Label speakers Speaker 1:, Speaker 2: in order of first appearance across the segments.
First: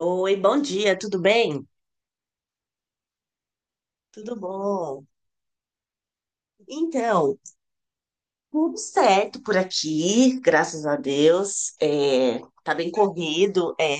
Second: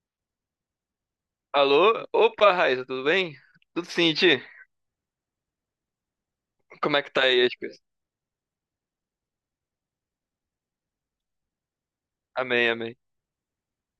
Speaker 1: Oi, bom dia, tudo bem?
Speaker 2: Alô? Opa, Raíssa, tudo bem? Tudo sim,
Speaker 1: Tudo
Speaker 2: Ti?
Speaker 1: bom?
Speaker 2: Como é que tá
Speaker 1: Então,
Speaker 2: aí as coisas?
Speaker 1: tudo certo por aqui, graças a Deus. É,
Speaker 2: Amém,
Speaker 1: tá bem
Speaker 2: amém.
Speaker 1: corrido, é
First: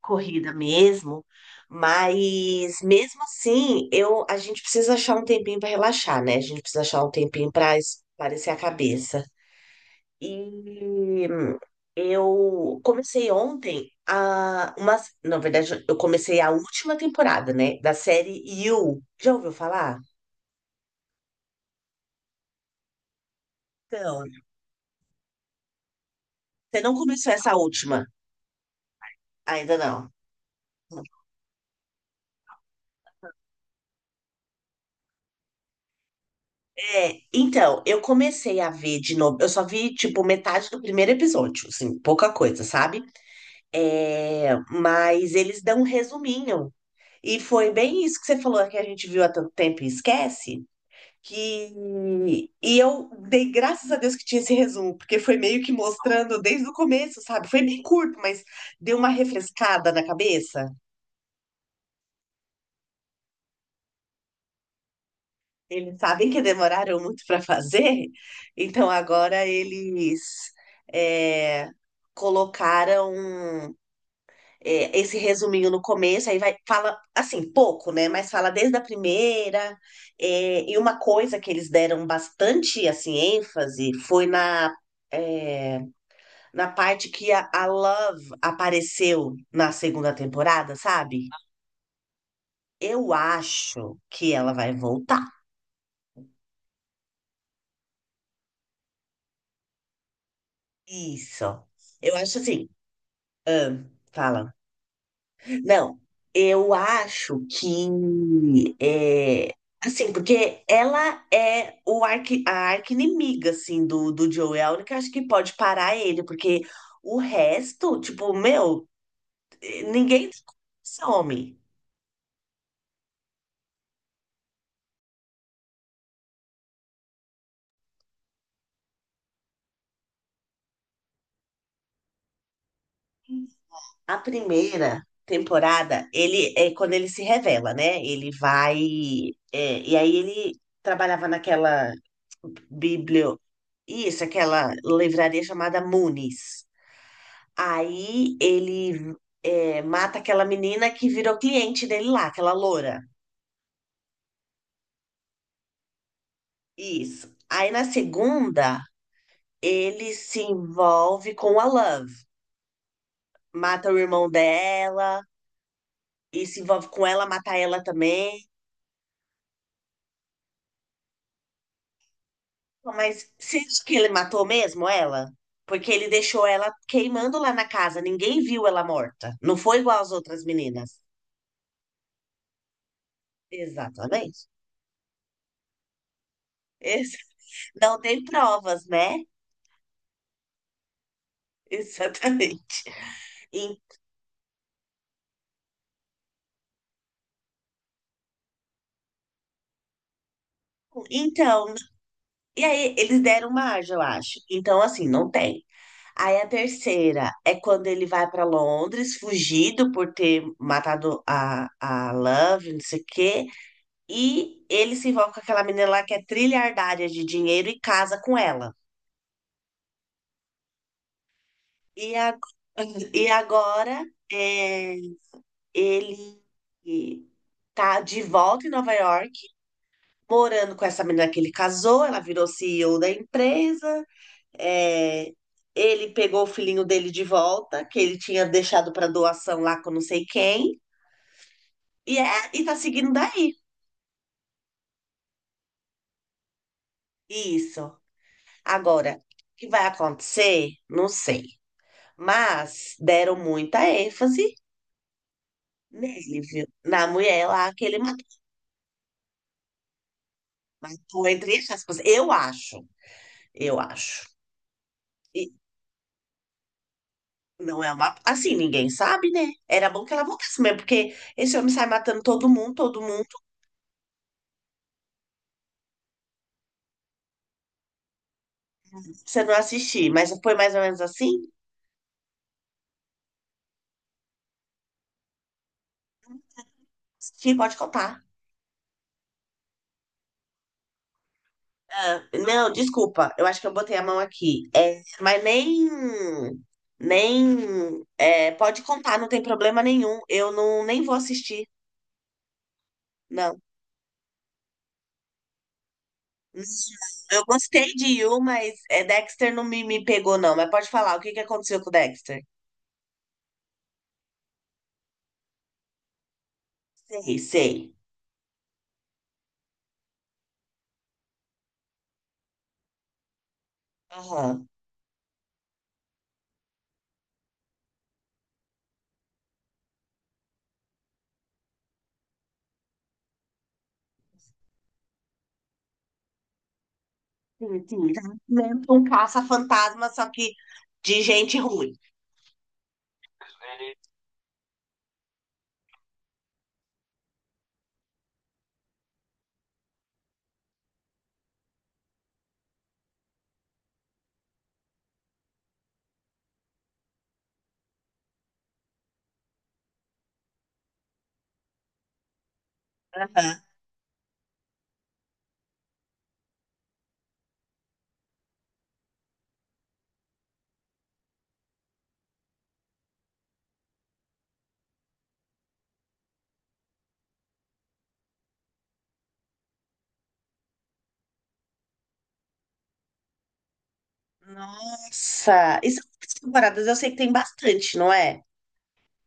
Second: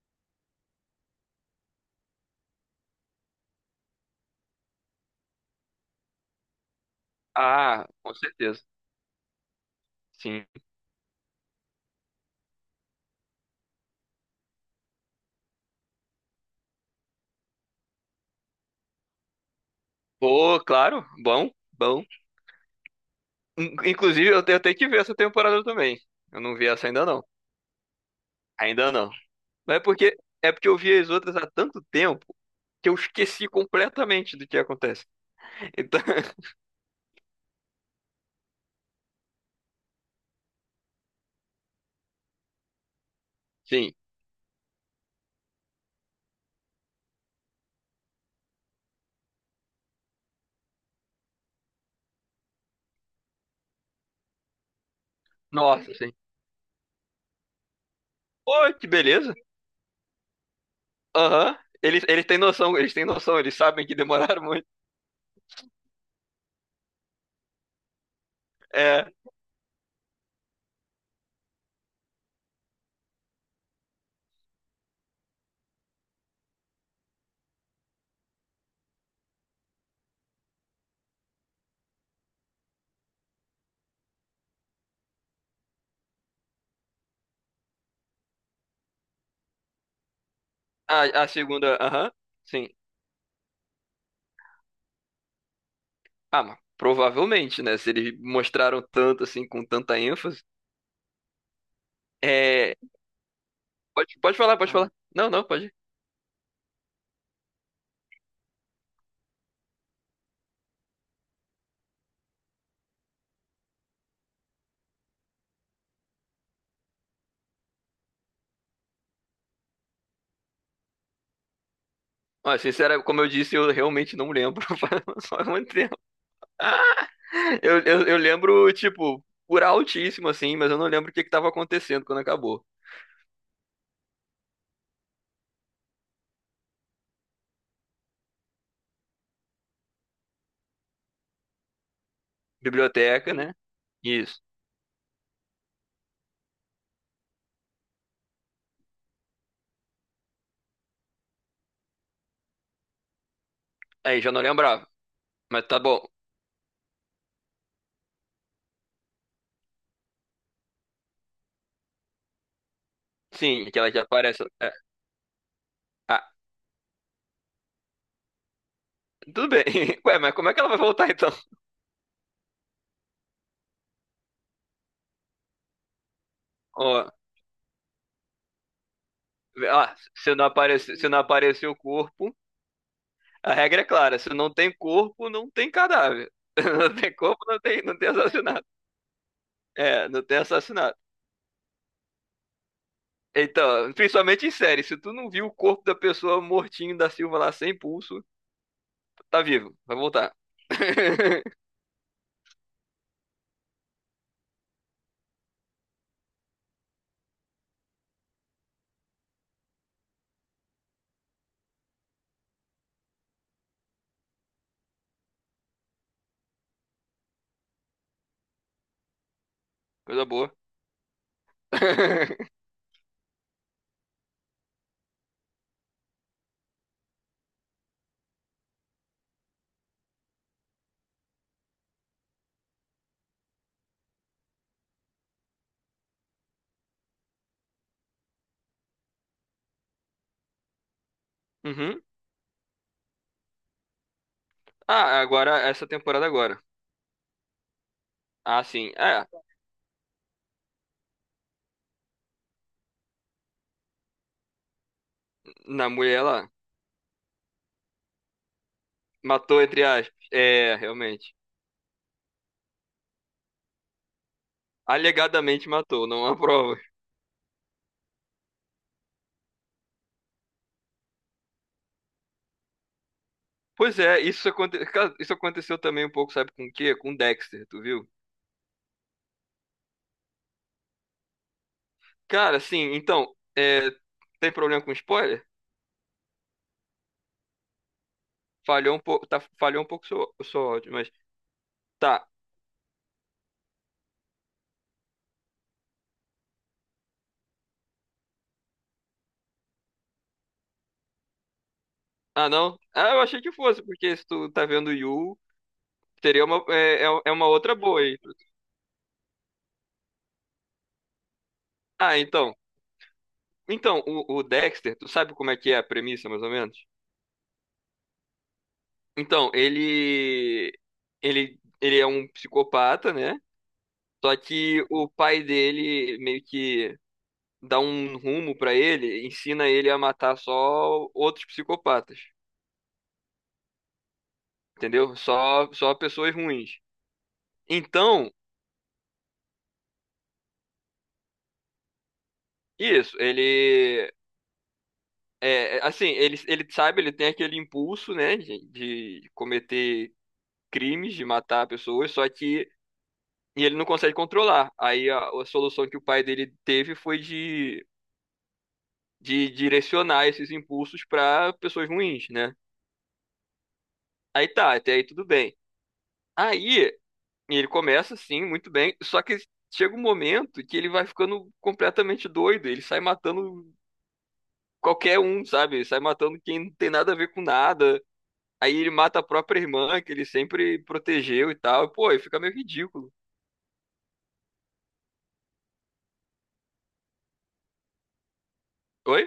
Speaker 1: corrida mesmo, mas mesmo assim, a gente precisa achar um tempinho para relaxar, né? A gente precisa achar um tempinho para
Speaker 2: Ah, com
Speaker 1: espairecer a
Speaker 2: certeza.
Speaker 1: cabeça.
Speaker 2: Sim.
Speaker 1: E eu comecei na verdade, eu comecei a última temporada, né, da série You. Já ouviu falar?
Speaker 2: Pô, claro, bom, bom.
Speaker 1: Então,
Speaker 2: Inclusive, eu tenho que ver essa temporada também. Eu não vi
Speaker 1: você
Speaker 2: essa
Speaker 1: não
Speaker 2: ainda não.
Speaker 1: começou essa última?
Speaker 2: Ainda não. Mas
Speaker 1: Ainda
Speaker 2: é
Speaker 1: não.
Speaker 2: porque é porque eu vi as outras há tanto tempo que eu esqueci completamente do que acontece. Então,
Speaker 1: É, então, eu comecei a ver de novo. Eu só vi, tipo, metade do primeiro episódio, assim, pouca coisa, sabe?
Speaker 2: sim.
Speaker 1: É, mas eles dão um resuminho. E foi bem isso que você falou, que a gente viu há tanto tempo e esquece. Que... E eu dei graças a Deus que tinha esse resumo, porque foi meio que
Speaker 2: Nossa, sim.
Speaker 1: mostrando desde o começo, sabe? Foi bem curto, mas
Speaker 2: Pô, que
Speaker 1: deu uma
Speaker 2: beleza.
Speaker 1: refrescada na cabeça.
Speaker 2: Aham. Eles têm noção, eles têm noção, eles sabem que demoraram muito.
Speaker 1: Eles sabem que demoraram muito para fazer, então
Speaker 2: É,
Speaker 1: agora eles é, colocaram esse resuminho no começo, aí vai, fala assim, pouco, né? Mas fala desde a primeira. É, e uma coisa que eles deram bastante assim, ênfase, foi é, na parte que a Love apareceu na segunda temporada,
Speaker 2: a,
Speaker 1: sabe?
Speaker 2: a segunda, aham. Sim.
Speaker 1: Eu acho que ela vai voltar.
Speaker 2: Ah, mas provavelmente, né? Se eles mostraram tanto assim, com tanta ênfase.
Speaker 1: Isso. Eu acho assim.
Speaker 2: É.
Speaker 1: Ah,
Speaker 2: Pode, pode
Speaker 1: fala.
Speaker 2: falar, pode Ah, falar. Não, não, pode. Ir.
Speaker 1: Não, eu acho que é assim, porque ela é a arqui-inimiga assim do Joel, é a única acho que pode parar ele, porque o resto, tipo, meu, ninguém some.
Speaker 2: Ó, sincera, como eu disse, eu realmente não lembro. Faz só muito tempo. Eu lembro, tipo, por altíssimo, assim, mas eu não lembro o que que tava acontecendo quando acabou.
Speaker 1: A primeira temporada, ele é quando ele se revela, né? Ele vai, é, e aí ele trabalhava naquela
Speaker 2: Biblioteca,
Speaker 1: biblio,
Speaker 2: né?
Speaker 1: isso,
Speaker 2: Isso.
Speaker 1: aquela livraria chamada Moonies. Aí ele, é, mata aquela menina que virou cliente dele lá, aquela loura.
Speaker 2: Aí já não lembrava. Mas tá bom.
Speaker 1: Isso. Aí na segunda, ele se envolve com a Love.
Speaker 2: Sim,
Speaker 1: Mata
Speaker 2: aquela que
Speaker 1: o irmão
Speaker 2: aparece. É.
Speaker 1: dela
Speaker 2: Ah,
Speaker 1: e se envolve com ela, mata ela também.
Speaker 2: tudo bem. Ué, mas como é que ela vai voltar então?
Speaker 1: Mas você acha que ele matou mesmo ela? Porque ele deixou ela
Speaker 2: Ó,
Speaker 1: queimando lá na casa, ninguém viu ela morta. Não foi
Speaker 2: ah,
Speaker 1: igual às
Speaker 2: se
Speaker 1: outras
Speaker 2: não aparece,
Speaker 1: meninas.
Speaker 2: se não aparecer o corpo. A regra é clara, se
Speaker 1: Exatamente.
Speaker 2: não tem corpo, não tem cadáver. Não tem
Speaker 1: Ex-
Speaker 2: corpo, não tem, não
Speaker 1: Não
Speaker 2: tem
Speaker 1: tem
Speaker 2: assassinato.
Speaker 1: provas, né?
Speaker 2: É, não tem assassinato.
Speaker 1: Exatamente.
Speaker 2: Então, principalmente em série, se tu não viu o corpo da pessoa mortinho da Silva lá sem pulso, tá vivo, vai voltar.
Speaker 1: Então, e aí eles deram uma asa, eu acho. Então, assim, não tem. Aí a terceira é quando ele vai para Londres, fugido por ter matado a Love, não sei o quê. E ele se envolve com aquela menina lá que é trilhardária de dinheiro e casa com ela.
Speaker 2: Coisa boa.
Speaker 1: E, a, e agora, é, ele tá de volta em Nova York, morando com essa menina que ele casou, ela virou CEO da empresa. É, ele pegou o filhinho dele de volta, que ele tinha deixado para doação lá com não sei quem,
Speaker 2: Uhum.
Speaker 1: e é, e tá seguindo daí.
Speaker 2: Ah, agora, essa temporada agora.
Speaker 1: Isso.
Speaker 2: Ah, sim.
Speaker 1: Agora,
Speaker 2: É,
Speaker 1: o que vai acontecer? Não sei. Mas deram muita ênfase
Speaker 2: na mulher
Speaker 1: nele,
Speaker 2: ela
Speaker 1: viu? Na mulher lá que ele matou.
Speaker 2: matou, entre aspas. É,
Speaker 1: Matou
Speaker 2: realmente.
Speaker 1: entre aspas. Eu acho. Eu acho. E
Speaker 2: Alegadamente matou, não há prova.
Speaker 1: não é uma. Assim, ninguém sabe, né? Era bom que ela voltasse mesmo, porque esse homem sai matando todo mundo,
Speaker 2: Pois é, isso, cara, isso aconteceu também um pouco, sabe com o quê? Com Dexter, tu viu?
Speaker 1: pra você não assistir. Mas foi mais ou menos assim?
Speaker 2: Cara, sim, então, é, tem problema com spoiler?
Speaker 1: Sim, pode contar.
Speaker 2: Falhou um pouco, tá, falhou um pouco o seu áudio, mas
Speaker 1: Ah,
Speaker 2: tá.
Speaker 1: não, desculpa, eu acho que eu botei a mão aqui. É, mas nem, nem, é, pode contar, não tem problema nenhum. Eu não, nem vou assistir,
Speaker 2: Ah, não? Ah, eu achei que
Speaker 1: não.
Speaker 2: fosse, porque se tu tá vendo Yu, teria uma,
Speaker 1: Eu
Speaker 2: uma outra
Speaker 1: gostei
Speaker 2: boa
Speaker 1: de
Speaker 2: aí.
Speaker 1: You, mas é, Dexter não me pegou, não. Mas pode falar, o que que aconteceu com o
Speaker 2: Ah,
Speaker 1: Dexter?
Speaker 2: então, o Dexter, tu sabe como é que é a premissa, mais ou menos?
Speaker 1: Sei, sei.
Speaker 2: Então, ele é um psicopata, né? Só
Speaker 1: Aham.
Speaker 2: que o pai dele meio que dá um rumo pra ele, ensina ele a matar só outros psicopatas. Entendeu? Só pessoas ruins.
Speaker 1: Sim, sim. Tá
Speaker 2: Então,
Speaker 1: dentro de Um caça-fantasma, só que de gente ruim.
Speaker 2: isso, ele. Assim, ele sabe, ele tem aquele impulso, né, de, cometer crimes, de matar pessoas, só que e ele não consegue controlar. Aí a solução que o pai dele teve foi de direcionar esses impulsos para pessoas ruins, né?
Speaker 1: Aham.
Speaker 2: Aí tá, até aí tudo bem. Aí ele começa, sim, muito bem, só que chega um momento que ele vai ficando completamente doido, ele sai matando qualquer um, sabe? Sai matando quem não tem nada a ver com nada. Aí ele mata a própria irmã, que ele sempre protegeu e tal. Pô, aí fica meio ridículo.
Speaker 1: Nossa, e são quantas temporadas? Eu sei que tem bastante, não é?
Speaker 2: Oi?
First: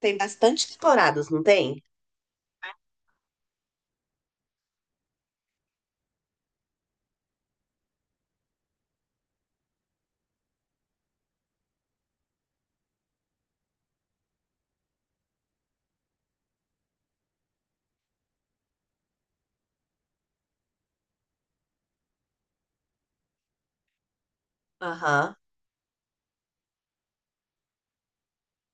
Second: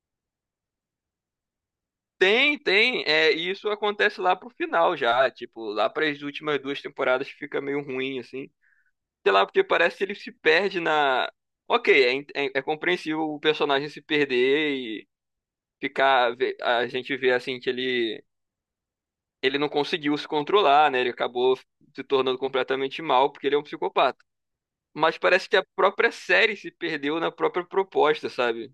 Speaker 1: Tem bastante temporadas, não tem?
Speaker 2: Tem, tem. É, e isso acontece lá pro final já. Tipo, lá para as últimas duas temporadas que fica meio ruim, assim. Sei lá, porque parece que ele se perde na. Ok, é, compreensível o personagem se perder e ficar. A gente vê assim que ele. Ele não conseguiu se controlar, né? Ele acabou se tornando completamente mal porque ele é um psicopata. Mas
Speaker 1: Aham,
Speaker 2: parece que a própria série se perdeu na própria proposta, sabe?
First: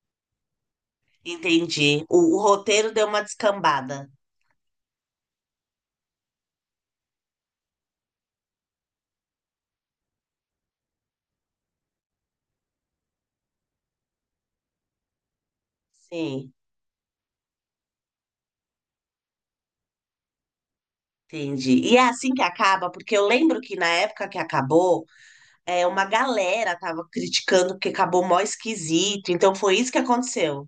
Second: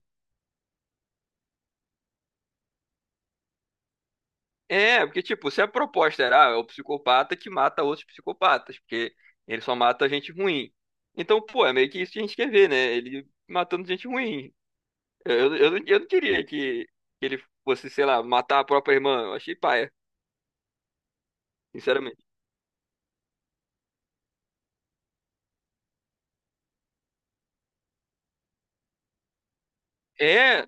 Speaker 1: entendi. O roteiro deu uma descambada.
Speaker 2: É, porque, tipo, se a proposta era, ah, é o psicopata que mata outros psicopatas, porque ele só mata gente ruim. Então, pô, é meio que isso que a gente quer ver, né? Ele matando gente ruim. Eu não queria
Speaker 1: Sim,
Speaker 2: que, ele fosse, sei lá, matar a própria irmã. Eu achei paia,
Speaker 1: entendi. E é
Speaker 2: sinceramente.
Speaker 1: assim que acaba, porque eu lembro que na época que acabou, é, uma galera tava criticando porque acabou mó esquisito. Então foi isso que aconteceu.
Speaker 2: É,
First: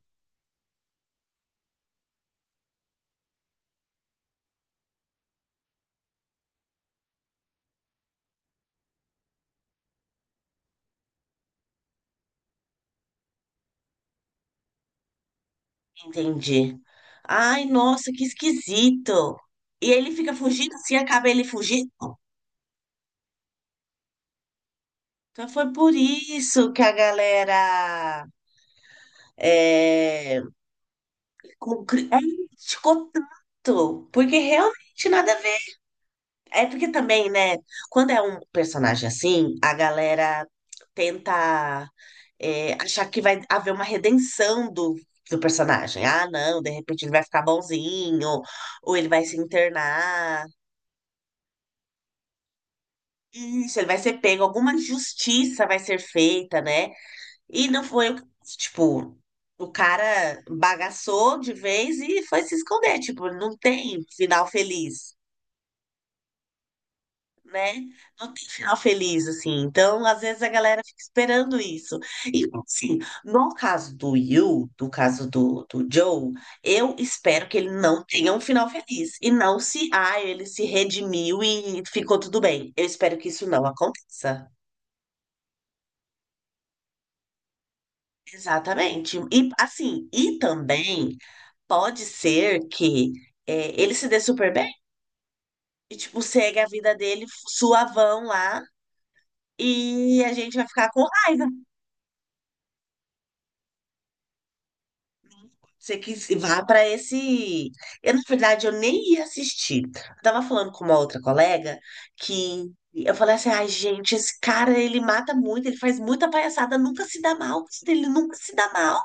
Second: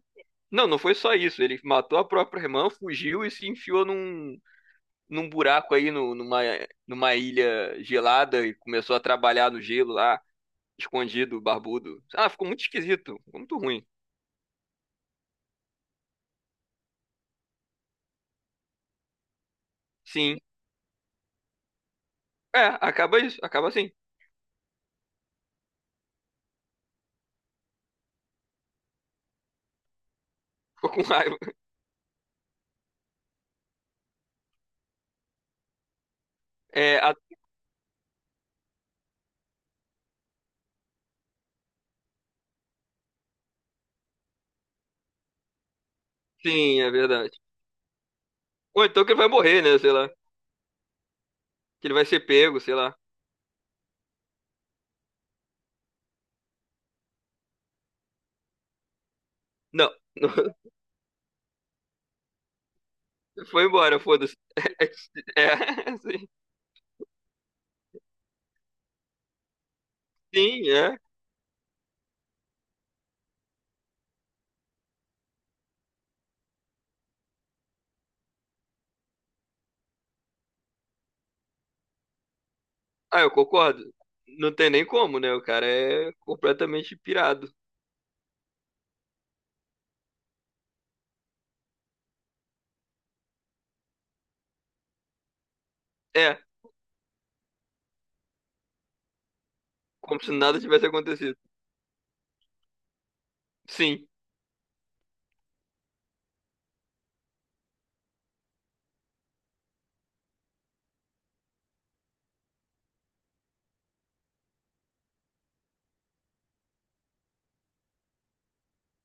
Speaker 2: não foi só isso. Ele matou a própria irmã, fugiu e se enfiou num buraco aí, no, numa, numa ilha gelada e começou a trabalhar no gelo lá. Escondido, barbudo. Ah, ficou muito esquisito, ficou muito ruim.
Speaker 1: Entendi. Ai, nossa, que esquisito. E ele fica
Speaker 2: Sim.
Speaker 1: fugindo, assim acaba ele fugindo.
Speaker 2: É, acaba isso, acaba assim.
Speaker 1: Então foi por isso que a galera, é,
Speaker 2: Ficou com raiva.
Speaker 1: Com cri- É, criticou tanto, porque realmente nada a ver. É porque
Speaker 2: É,
Speaker 1: também, né, quando é um personagem assim, a galera tenta, é, achar que vai haver uma redenção do personagem. Ah, não, de
Speaker 2: sim, é
Speaker 1: repente ele vai
Speaker 2: verdade.
Speaker 1: ficar bonzinho,
Speaker 2: Ou
Speaker 1: ou
Speaker 2: então
Speaker 1: ele
Speaker 2: que ele
Speaker 1: vai
Speaker 2: vai
Speaker 1: se
Speaker 2: morrer, né? Sei lá.
Speaker 1: internar.
Speaker 2: Que ele vai ser pego, sei lá.
Speaker 1: Isso, ele vai ser pego, alguma justiça vai ser feita, né? E não foi, tipo, o
Speaker 2: Não,
Speaker 1: cara bagaçou de vez e foi se esconder, tipo, não
Speaker 2: foi embora,
Speaker 1: tem
Speaker 2: foda-se.
Speaker 1: final feliz.
Speaker 2: é, sim,
Speaker 1: Né? Não tem final feliz, assim. Então, às vezes a
Speaker 2: sim,
Speaker 1: galera
Speaker 2: é.
Speaker 1: fica esperando isso. E, assim, no caso do Yu, no caso do Joe, eu espero que ele não tenha um final feliz. E não se, ah, ele se redimiu e ficou tudo bem. Eu espero
Speaker 2: Ah,
Speaker 1: que
Speaker 2: eu
Speaker 1: isso não
Speaker 2: concordo.
Speaker 1: aconteça.
Speaker 2: Não tem nem como, né? O cara é completamente pirado.
Speaker 1: Exatamente. E, assim, e também pode ser que, é, ele se dê super bem e, tipo,
Speaker 2: É,
Speaker 1: segue a vida dele suavão lá.
Speaker 2: como
Speaker 1: E
Speaker 2: se
Speaker 1: a gente
Speaker 2: nada
Speaker 1: vai
Speaker 2: tivesse
Speaker 1: ficar com
Speaker 2: acontecido.
Speaker 1: raiva.
Speaker 2: Sim.
Speaker 1: Você que se vá para esse. Eu, na verdade, eu nem ia assistir. Eu tava falando com uma outra colega, que eu falei assim: ai, gente, esse cara, ele mata muito, ele faz muita palhaçada, nunca se dá mal, ele nunca se dá mal.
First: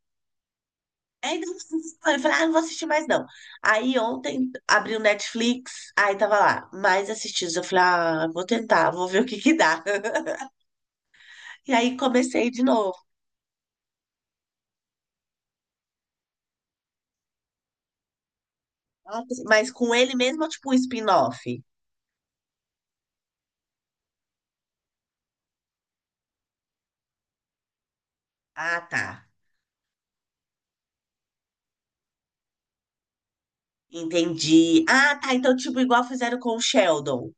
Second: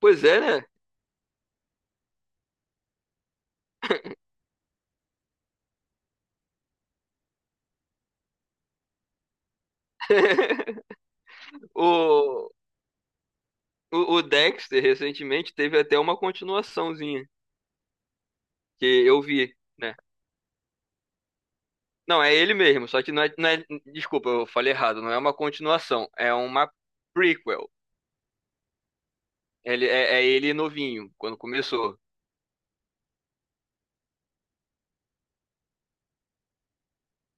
Speaker 2: Pois é, né?
Speaker 1: Aí eu falei: ah, não vou assistir mais não. Aí ontem abri o Netflix, aí tava lá, mais assistidos. Eu falei: ah, vou tentar, vou ver o que que dá. E aí comecei
Speaker 2: O,
Speaker 1: de novo.
Speaker 2: o Dexter recentemente teve até uma continuaçãozinha, que eu
Speaker 1: Ah,
Speaker 2: vi,
Speaker 1: mas com
Speaker 2: né?
Speaker 1: ele mesmo, ou tipo um spin-off?
Speaker 2: Não, é ele mesmo, só que não é, não é- Desculpa, eu falei errado. Não é uma continuação, é uma prequel.
Speaker 1: Ah, tá.
Speaker 2: Ele, ele novinho, quando começou.
Speaker 1: Entendi. Ah, tá. Então, tipo, igual fizeram com o Sheldon.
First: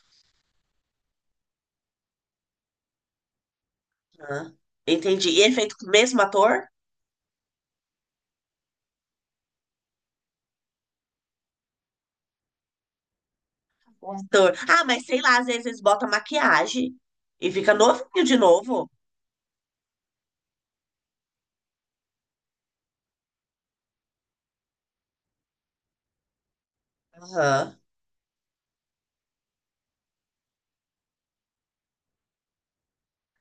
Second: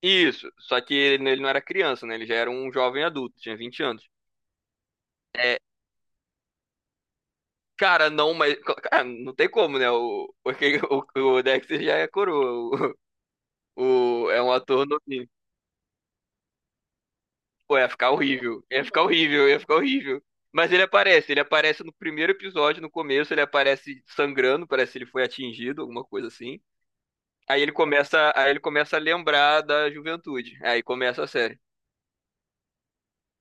Speaker 2: Isso, só que ele não era criança, né? Ele já era um jovem adulto, tinha 20 anos.
Speaker 1: Ah, entendi. E ele é
Speaker 2: É,
Speaker 1: feito com o mesmo ator?
Speaker 2: cara, não, mas. Cara, não tem como, né? O, porque o Dexter já é coroa.
Speaker 1: O
Speaker 2: O, é um
Speaker 1: ator. Ah,
Speaker 2: ator
Speaker 1: mas sei
Speaker 2: novinho.
Speaker 1: lá, às vezes eles botam maquiagem e fica
Speaker 2: Pô, ia ficar
Speaker 1: novinho de
Speaker 2: horrível, ia
Speaker 1: novo.
Speaker 2: ficar horrível, ia ficar horrível. Mas ele aparece no primeiro episódio, no começo, ele aparece sangrando, parece que ele foi atingido, alguma coisa assim. Aí ele
Speaker 1: Aham.
Speaker 2: começa, aí ele começa a lembrar da juventude. Aí começa a série.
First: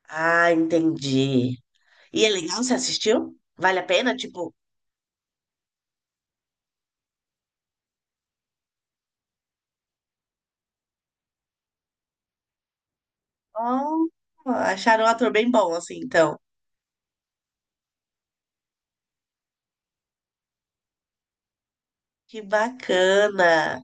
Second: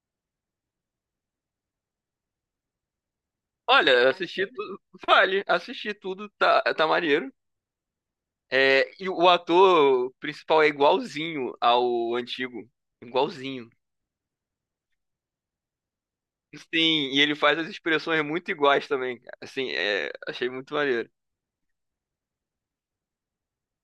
Speaker 1: Ah, entendi. E é legal, você assistiu? Vale a
Speaker 2: Olha, eu
Speaker 1: pena?
Speaker 2: assisti
Speaker 1: Tipo,
Speaker 2: tudo, vale, assisti tudo, tá, maneiro. É, e o ator principal é igualzinho ao antigo, igualzinho.
Speaker 1: oh, acharam um ator bem bom, assim, então.
Speaker 2: Sim, e ele faz as expressões muito iguais também, cara. Assim, é, achei muito maneiro.
Speaker 1: Que bacana.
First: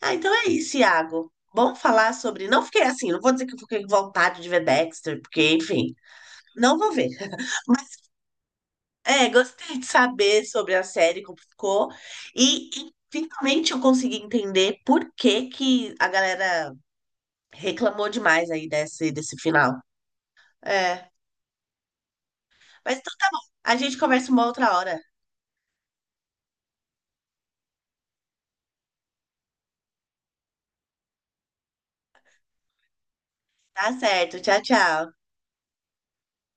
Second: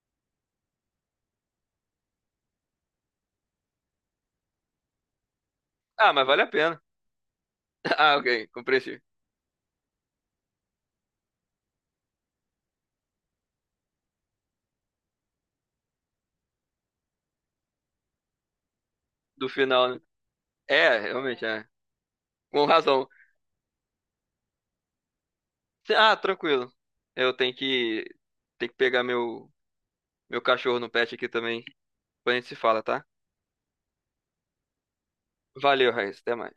Speaker 1: Ah, então é isso, Iago. Vamos falar sobre. Não fiquei assim, não vou dizer que eu fiquei com vontade de ver Dexter, porque, enfim,
Speaker 2: Ah, mas vale a
Speaker 1: não
Speaker 2: pena.
Speaker 1: vou ver.
Speaker 2: Ah, ok, compreendi.
Speaker 1: É, gostei de saber sobre a série, como ficou. E finalmente eu consegui entender por que que a galera reclamou demais aí desse
Speaker 2: Do
Speaker 1: final.
Speaker 2: final, né? É,
Speaker 1: É.
Speaker 2: realmente, é. Com
Speaker 1: Mas
Speaker 2: razão.
Speaker 1: então tá bom. A gente conversa uma outra hora.
Speaker 2: Ah, tranquilo. Eu tenho que, pegar meu cachorro no pet aqui também. Depois a gente se fala, tá?
Speaker 1: Tá certo. Tchau, tchau.
Speaker 2: Valeu, Raíssa. Até mais.